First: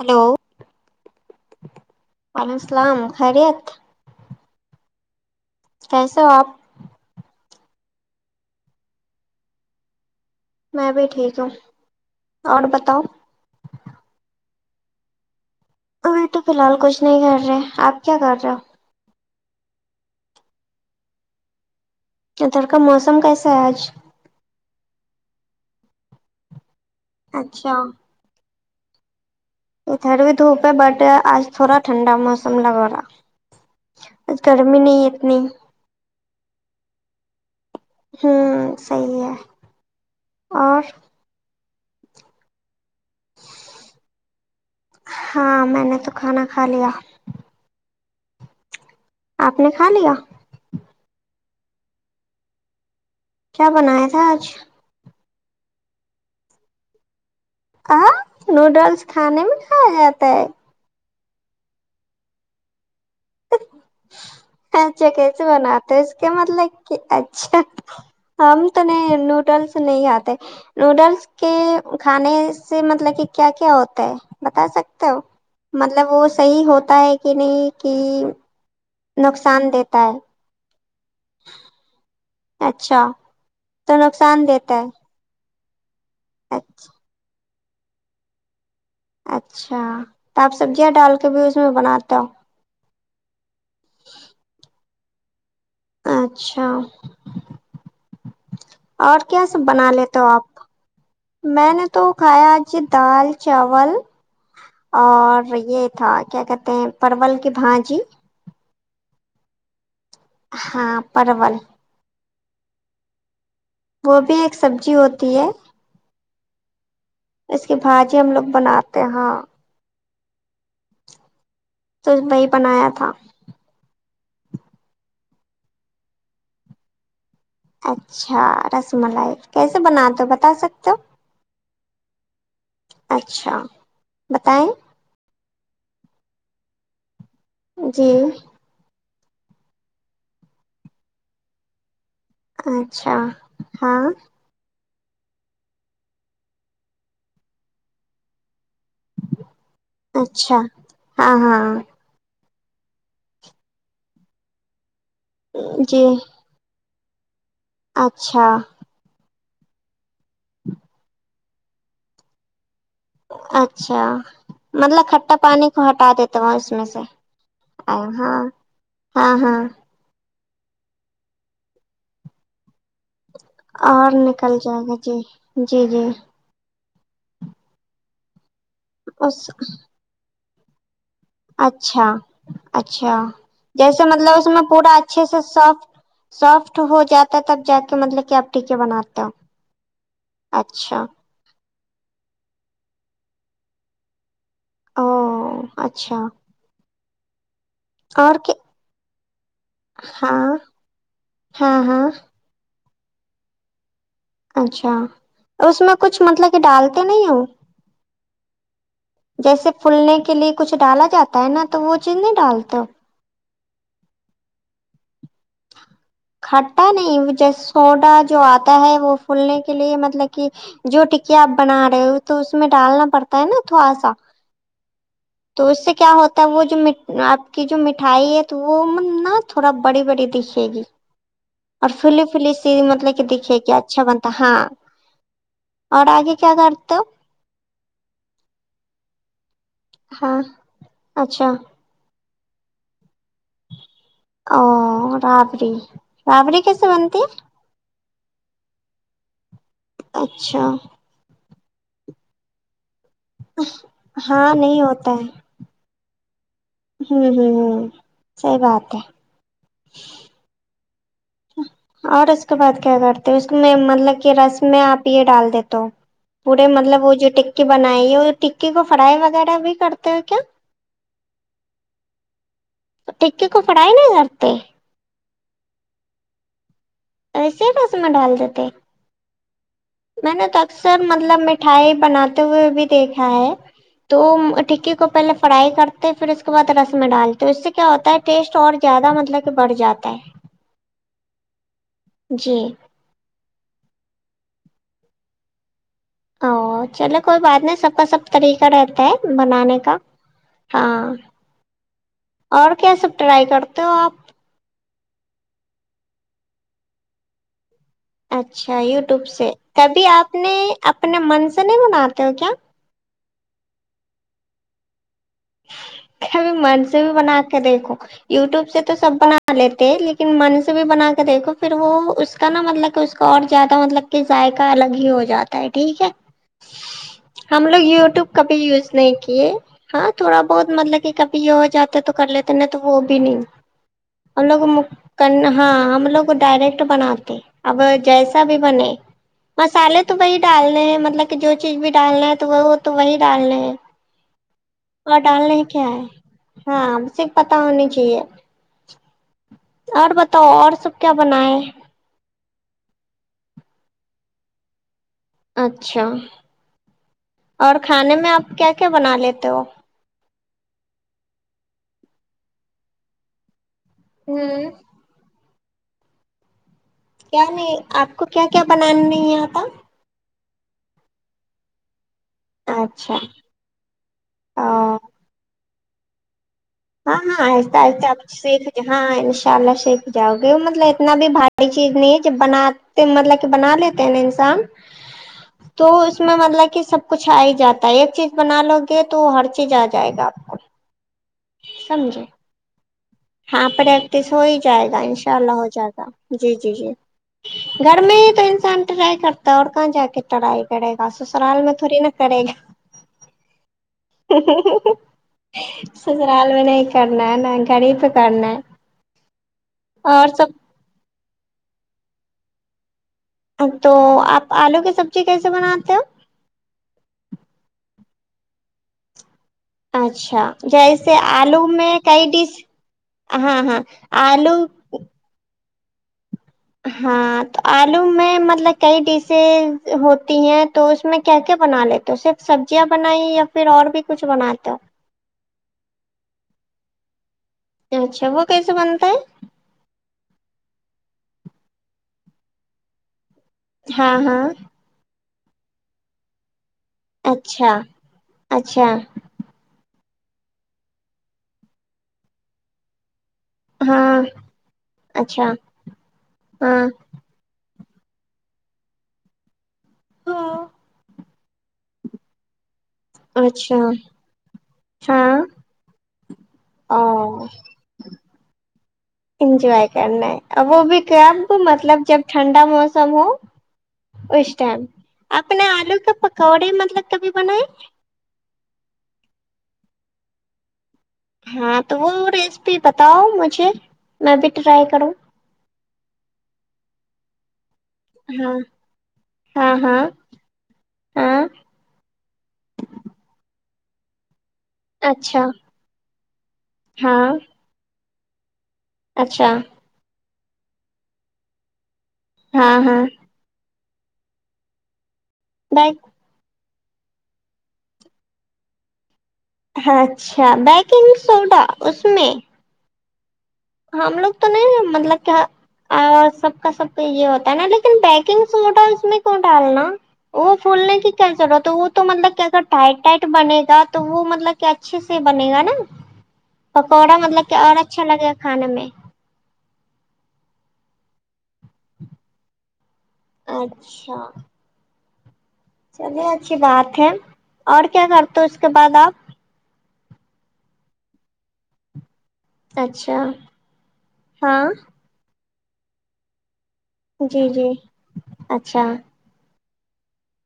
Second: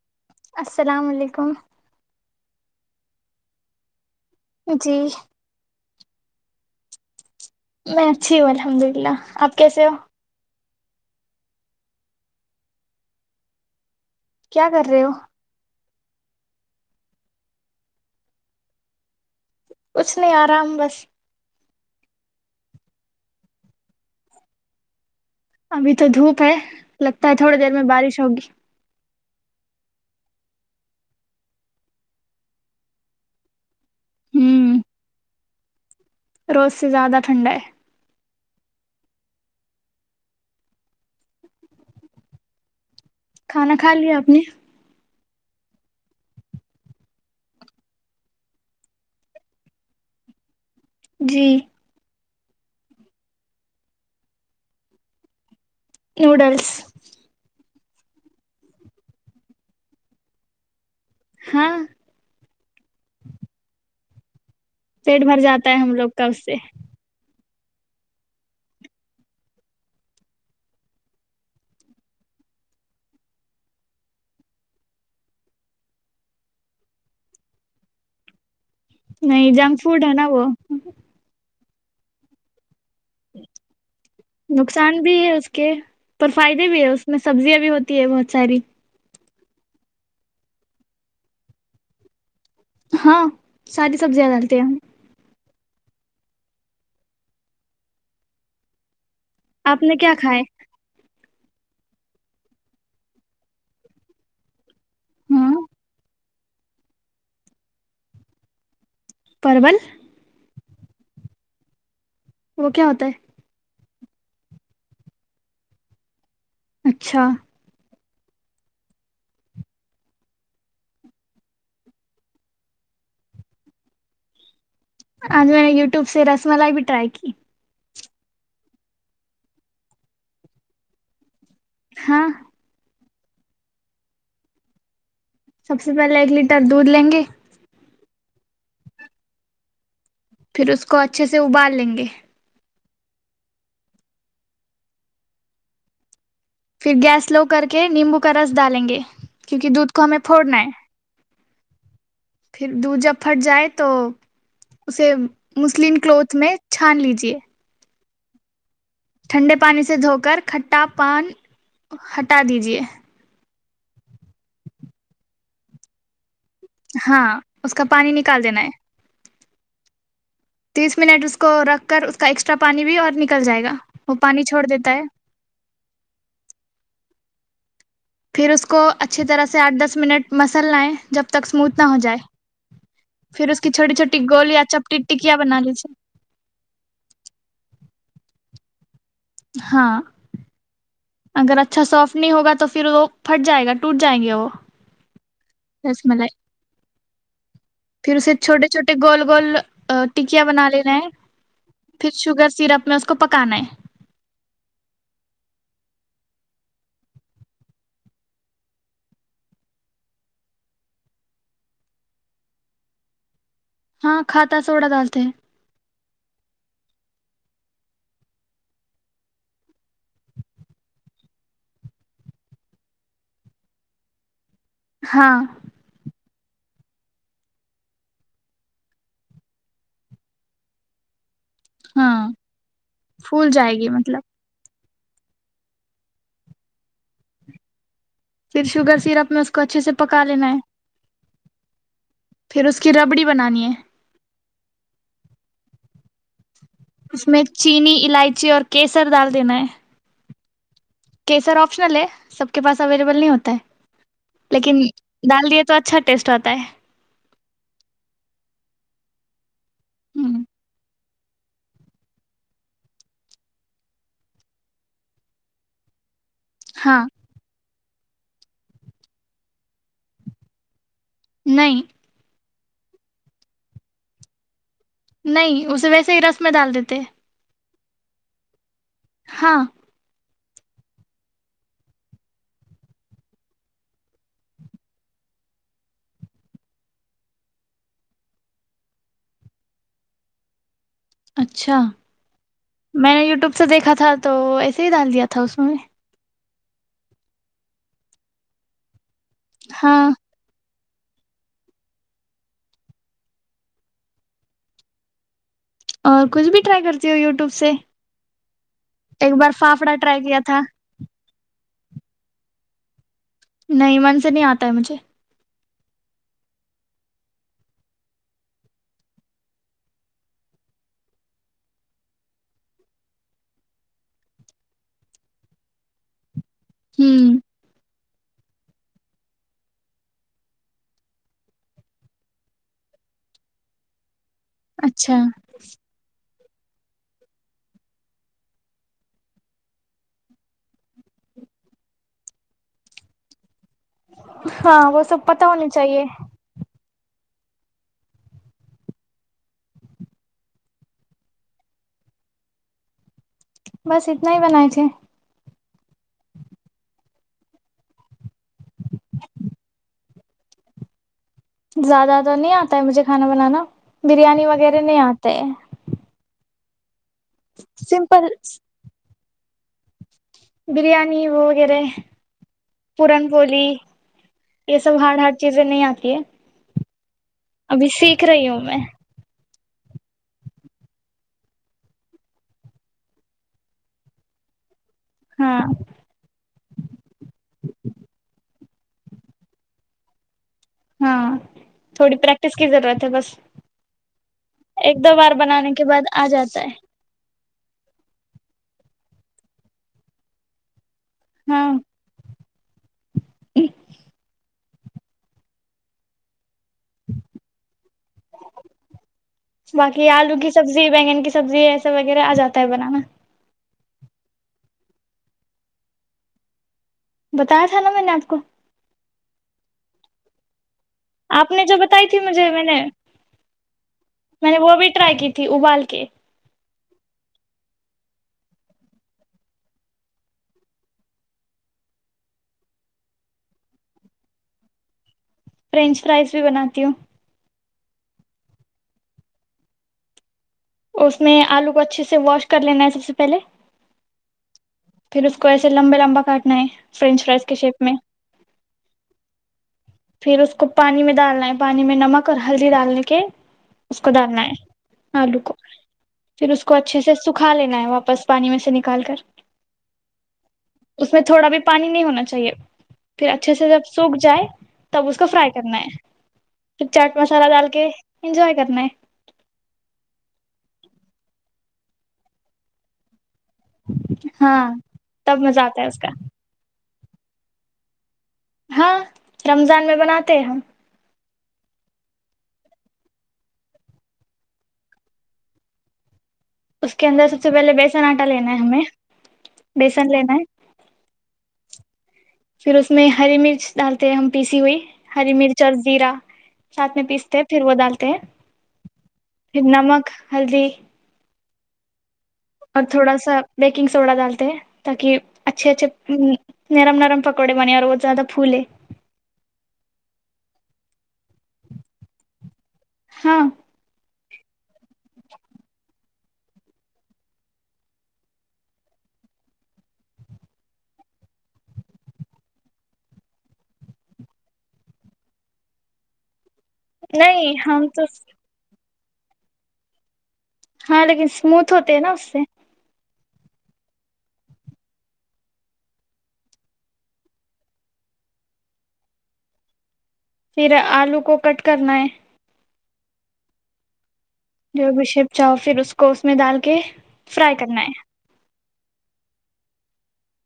Hello السلام علیکم وعلیکم السلام خیریت جی کیسے ہو آپ میں اچھی ہوں الحمد للہ آپ کیسے ہو میں بھی ٹھیک ہوں اور بتاؤ کیا کر رہے ہو ابھی تو فی الحال کچھ نہیں کر رہے آپ کیا کر رہے ہو کچھ نہیں آر ہ بس ادھر کا موسم کیسا ہے آج؟ ابھی تو دھوپ ہے لگتا ہے تھوڑی دیر اچھا میں بارش ہوگی ادھر بھی دھوپ ہے بٹ آج تھوڑا ٹھنڈا موسم لگا رہا ہوں گرمی نہیں ہے اتنی روز سے زیادہ ٹھنڈا ہے ہوں صی ہے اور کھانا کھا لیا آپ نے ہاں میں نے تو کھانا کھا لیا آپ نے کھا لیا جی کیا بنایا تھا آج نوڈلس ہ نوڈلس کھانے میں ک جاتا ہے ہاں [unintelligible] اچھا پیٹ بھر کیسے جاتا ہے ہم بناتے لوگ اس کا کے سے مطلب کہ اچھا ہم تو نہیں نوڈلس نہیں کھاتے نوڈلس کے کھانے سے مطلب کہ کیا کیا ہوتا ہے بتا سکتے ہو مطلب وہ صحیح ہوتا ہے کہ نہیں کہ نہیں نقصان جنک دیتا فڈ ہے نا وہ [unintelligible] اچھا اچھا تو نقصان دیتا ہے کی اور فائدے بھی ہے اس میں سبزیاں بھی ہوتی ہے بہت ساری اچھا تو آپ سبزیاں ڈال کے بھی اس میں بناتا ہو ہاں ساری سبزیاں ڈالتے ہیں ہم اچھا اور کیا سا آپ بنا نے کیا لیتا ہو کھائے آپ میں نے تو کھایا آج دال چاول ہاں اور یہ تھا کیا کہتے ہیں پرول کی بھاجی پرول ہاں پرول وہ کیا ہوتا ہے وہ بھی ایک سبزی ہوتی ہے اچھا بھجی ہم لوگ بناتے ہاں تو وہی بنایا تھا آج میں نے یوٹیوب سے رس ملائی بھی ٹرائی کی اچھا رس ملائی کیسے بنا دو بتا سکتے ہو ہاں اچھا بتائیں سب سے پہلے ایک لیٹر دودھ لیں گے جی پھر اس کو اچھے سے ابال لیں گے اچھا ہاں پھر گیس سلو کر کے نیمبو کا رس ڈالیں گے کیونکہ دودھ کو ہمیں اچھا پھوڑنا ہے ہاں ہاں [unintelligible] پھر د جب پھٹ جائے تو اسے مسلم جی کلوتھ میں ھان لیجے [inaudible] اچھا ٹھنڈے پانی سے دھو کر کھٹا پان ہٹا دیجے اچھا مطلب کھٹا پانی کو ہٹا دیتا اس میں سے ہاں اس کا ہاں پانی نکال دینا ہے ہاں ہاں [inaudible] تیس منٹ اس کو رکھ کر اس کا ایکسٹرا پانی بھی اور ن اور نکل جائے گا جی جی جی پھر اس کو [inaudible] کو اچھی طرح اس سے آٹھ دس منٹ مس ہے جب تک اسموتھ نہ ہو اچھا جائے اچھا پھر اس کی چھوٹی جیسے چھوٹی مطلب اس گول یا میں پورا چپٹی اچھے ٹکیا سے بنا سافٹ لیجیے سافٹ ہو جاتا ہے تب جا کے مطلب کیا ٹھ کے بنات [unintelligible] ہاں اچھا اگر اچھا سافٹ نہیں ہوگا تو پھر وہ پھٹ جائے گا ٹوٹ جائیں گے وہ او رس اچھا ملائی پھر اسے اور کہ چھوٹے چھوٹے گول گول ٹکیا ہاں بنا لینا ہے ہاں ہاں پھر شوگر سیرپ میں اس کو پکانا ہے اچھا اس میں کچھ مطلب کہ ڈالتے نہیں ہو جیسے پولنے کے لیے کچھ ڈالا جاتا ہے نا تو وہ چیز نہیں ڈالتے ہو ہاں کھاتاتہ سوڑا ڈالتے کھٹا نہیں ج سوڈا جو آتا ہے وہ پھولنے کے لیے مطلب کہ جو ٹکیا آپ بنا رہے ہو تو اس میں ڈالنا پڑتا ہے نا تھوڑا سا ہاں تو اس سے کیا ہوتا وہ جو آپ کی جو مٹھائی ہے وہ نا تھوڑا بڑی بڑی دکھے گی اور ہاں فلی فلی س مطلب کہ پھول دیکھیے کہ جائے گی اچھا مطلب بنتا ہے ہاں اور آگے کیا کرتا پھر شوگر سیرپ اپ ن کو اچھے سے پکا ہاں لینا ہے اچھا پھر اس کی ربڑی بنانی ہے او رابڑی رابڑی کیس اس میں چینی الائ چی اور کیسر ڈال دینا ہے اچھا سر آپشنل ہے سب کے پس اوی نہیں ہوتا ہے ہاں لیکن نہیں ہوتا ہے ڈال دیے تو اچھا ٹیسٹ ہوتا ہے ہوں ہوں سحی بات ہے اور اس کے بعد کیا کرتے اس میں مطلب کہ رس میں آپ یہ ڈال دی تو پورے ہاں مطلب وہ جو کی بنائی یہ ٹکی کو فرائی وغیرہ بھی کرتے ہو کیا نہیں ٹکے کو پڑائی نہیں کرتے نہیں اسے ویسے ہی رس میں ڈال دیتے کے رسما ڈال دیتے ہاں میں نے تو اکثر مطلب مٹھائی بناتے ہوئے بھی دیکھا ہے تو ٹکی کو پہلے فرائی کرتے پھر اس کے بعد رس میں ڈالتے اس سے کیا ہوتا ہے ٹیسٹ اور زیادہ مطلب کہ بڑھ جاتا ہے اچھا جی میں نے یوٹیوب سے دیکھا تھا تو ڈال دیا تھا اس میں او چلو کوئی بات نہیں سب کا سب طریقہ رہتا ہے بنانے کا ہاں ہاں اور کیا سب ٹرائی کرتے ہو آپ اور کچھ بھی ٹرائی کرتی ہو یوٹیوب سے اچھا یوٹیوب ایک سے بار فافڑا تبھی ٹرائی آپ کیا نے تھا اپنے من سے ے نہیں منا آتے ہو کیا نہیں من سے نہیں آتا ہے مجھے ابھی من سے بھی بنا کے دیکھو یوٹیوب سے تو سب بنا لیتے لیکن من سے بھی بنا کے دیکھو پھر وہ اس کا نا مطلب کہ اس کا اور زیادہ مطلب کہ ذائقہ الگ ہی ہو جاتا ہے ٹھیک ہے ہوں ہم لوگ یوٹیوب کبھی یوز نہیں کیے ہاں تھوڑا بہت مطلب کہ کبھی یہ ہو جاتے تو کر لیتے نہیں تو وہ بھی نہیں ہم اچھا لوگ ہاں ہم لوگ ڈائریکٹ بناتے اب جیسا بھی بنے مسالے تو وہی ڈالنے ہیں مطلب کہ جو چیز بھی ڈالنا ہے تو وہ وہ تو وہی ڈالنا ہے [inaudible] ہاں وہ سب پت ہونا چاہیے پت ہونا چاہیے اور بتاؤ اور سب کیا بنائے بس اتنا ہی بنائے تھے اچھا اور کھانے میں آپ کیا کیا بنا لیتے ہو زیادہ تو نہیں آتا ہے مجھے کھانا بنانا بریانی ہوں وغیرہ نہیں آتے کیا نہیں آپ کو سمپل کیا کیا بنانا نہیں آتا بریانی وغیر اچھا پورن پلی یہ سب ہاں ہار ہارڈ چیزیں نہیں آتی کیا ہاں ہاں آت آ آ سیکھ ج میں ہاں ان شاء اللہ سیکھ جاؤ گے مطلب اتنا بھی بھاری چیز نہیں ہے جب بناتے مطلب کہ بنا لیتے ہیں نا انسان ہاں تو اس میں مطلب کہ سب کچھ آ ہی جاتا ہے ایک چیز بنا لو کے تو ہر چیز آ جائے گا آپ کو ہاں تھوڑی سمجھے پریکٹس کی ضرورت ہے بس ہاں پریکٹس ہو ہی جائے گا ایک دو بار انشاء اللہ ہو بنانے کے جائے گا بعد آ جی جاتا جی ہے جی گھر میں ہی تو انسان ٹرائی کرتا ہے اور کہاں جا کے ٹرائی کرے گا ساسو سرال ہاں میں تھوڑی نا کرے گی ہ [unintelligible] سسرال نہیں کرنا ہے نہ گڑب باقی آلو کی سب سبزی بینگن کی سبزی ایسا وغیرہ آ جا ہے بنانا تو آپ آلو کی سبزی کیسے بناتے ہو بتایا تھا نا میں نے آپ کو اچھا جیسے آپ آلو نے جو میں بتائی تھی کئی مجھے ڈش میں نے ہاں ہاں آلو اوکے ہاں تو آلو میں مطلب کئی ڈشز ہوتی ہیں تو اس میں کیا کیا بنا لیتے ہو صرف سبزیاں بنائی یا پھر اور بھی کچھ بناتے ہو فرینچ فرائز بھی بناتی ہوں ہو اچھا وہ کیسے بنتا ہے اس میں آلو کو اچھے سے واش کر لینا ہے سب سے پہلے ہاں ہاں پھر اس کو ایسے لمبے لمبا کاٹنا ہے فرینچ فرائز کے اچھا شیپ میں اچھا پھر اس کو پانی میں ڈالنا ہے پانی میں نمک اور ہلدی ڈالنے کے اس کو ہاں ڈالنا ہے آلو اچھا کو پھر اس کو ہاں اچھے سے سکھا لینا ہے وہ واپس پانی میں سے نکال کر تو اس میں تھوڑا بھی پانی نہیں ہونا چاہیے پھر اچھے سے اچھا جب سوکھ جائے تب اس کو ہاں فرائی کرنا ہے پھر او چاٹ مسالہ ڈال کے انجوائے کرنا ہے انجوائے کرنا ہے اور وہ بھی کب مطلب جب ٹھنڈا موسم ہو اس ہاں ٹائم تب مزہ اپنے آتا ہے آلو اس کا کے پکوڑے مطلب کبھی بنائے ہاں رمضان میں بناتے ہم ہاں تو وہ ریسیپی بتاؤ مجھے میں بھی ٹرائی کروں اس کےدر سب سے پہے بی چ آٹا لینا ہے ہاں ہمیں ہاں ہاں بیسن لینا ہے ہاں پھر اس میں ہری مرچ ڈالتے ہیں ہم پیسی ہوئی ہری اچھا مرچ اور زیرا سھ میں ہاں پیستے پھر وہ ڈالتے اچھا کہ نمک ہل جی ہاں اور ہاں تھوڑا سا دیکھ کنگ سوڈا ڈالتے تاک اچھا اچھا بیک نرم نرم پکوڑے بنی اور ر وہت زیادہ پھول ہے اچھا بیکنگ سوڈا اس میں ہاں ہم لوگ تو نہیں مطلب کہ سب کا سب کا یہ ہوتا ہے نا لیکن بیکنگ سوڈا اس میں کووں ڈالنا وہ پھولنے کی کیا ضرورت ہے وہ تو مطلب کہ اگر ٹائٹ ٹائٹ بنے گا تو وہ مطلب کہ اچھے سے بنے گا نا پکوڑا مطلب نہیں کہ اور ہم اچھا تو لگے گا میں ہاں لیکن اسموتھ ہوتے ہیں نا اس سے اچھا چلیے اچھی بات ہے اور کیا کرتے اس کے بعد آپ پھر آلو کو کٹ کرنا ہے اچھا ہاں جو بھیش چاؤ پھر اس کو اس میں دال ک جی فرائی جی کرنا ہے اچھا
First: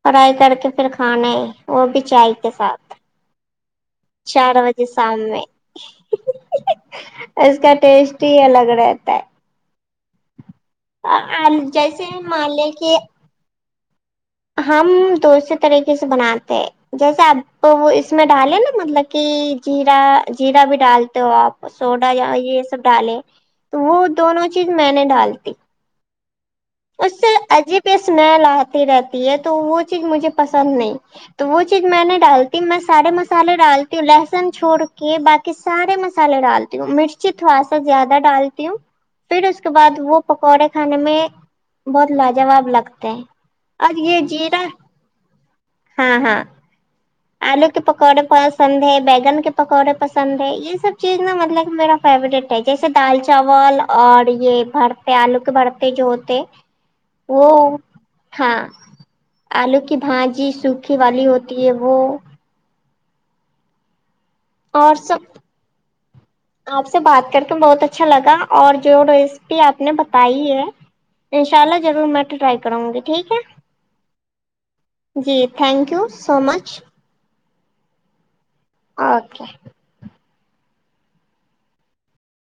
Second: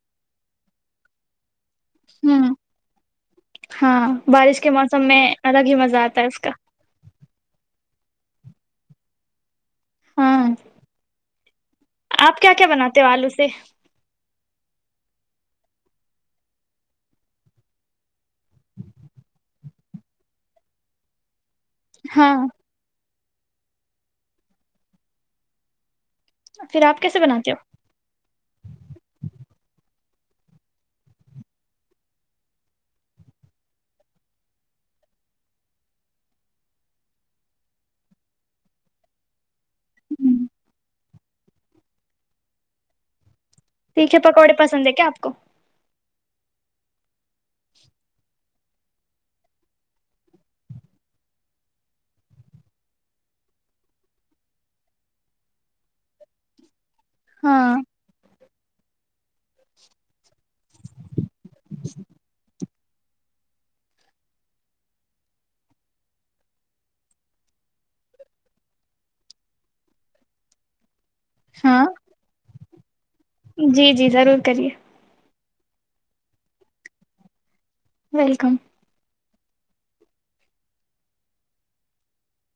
فرائی کر کے پھر کھانا ہے وہ بھی چائے ہے کے ہ ساتھ ہاں چار بارش کے بجے موسم شام میں الگ ہی مزہ آتا ہے اس کا اس کا ٹیسٹ یہ الگ رہتا ہے ہاں آ آپ کیا کیا بناتے ہو آلو سے ہم دوسرے طریقے سے بناتے ہیں جیسے آپ وہ اس میں ڈالیں نا مطلب کہ جا جیرا بھی ڈالتے ہو آپ سوڈا ہاں یہ سب ڈالے تو وہ دونوں چیز میں نے ڈالتی پھر آپ اس کیسے سے بناتے عجیب اسمیل آتی رہتی ہے تو وہ چیز مجھے پسند نہیں تو وہ چیز میں نے ڈالتی میں سارے مسالے ڈالتی ہوں لہسن چھوڑ کے باقی سارے مسالے ڈالتی ہوں مرچی تھوڑا سا زیادہ ڈالتی ہوں پھر اس کے بعد وہ ہو پکوڑے کھانے میں بہت لاجواب لگتے ہیں اور پٹھے یہ پکوڑے جیرا پسند ہے کیا آپ کو ہاں ہاں آلو کے پکوڑے پسند ہے بیگن کے پکوڑے پسند ہے یہ سب چیز نا مطلب میرا فیوروریٹ ہے جیسے دال چاول اور یہ بھرتے آلو کے بھرتے جو ہوتے او ہاں ہاں آلو کی بھجی سوکھی والی ہوتی ہے وہ اور سب آپ سے بات کر کے بہت اچھا لگا اور جو ریسیپی آپ نے بتائی ہے ان شاءا ہاں جضور مٹ ٹرائ کرو گی ھیک جی جی ضرور کریے جی thank you so much welcome okay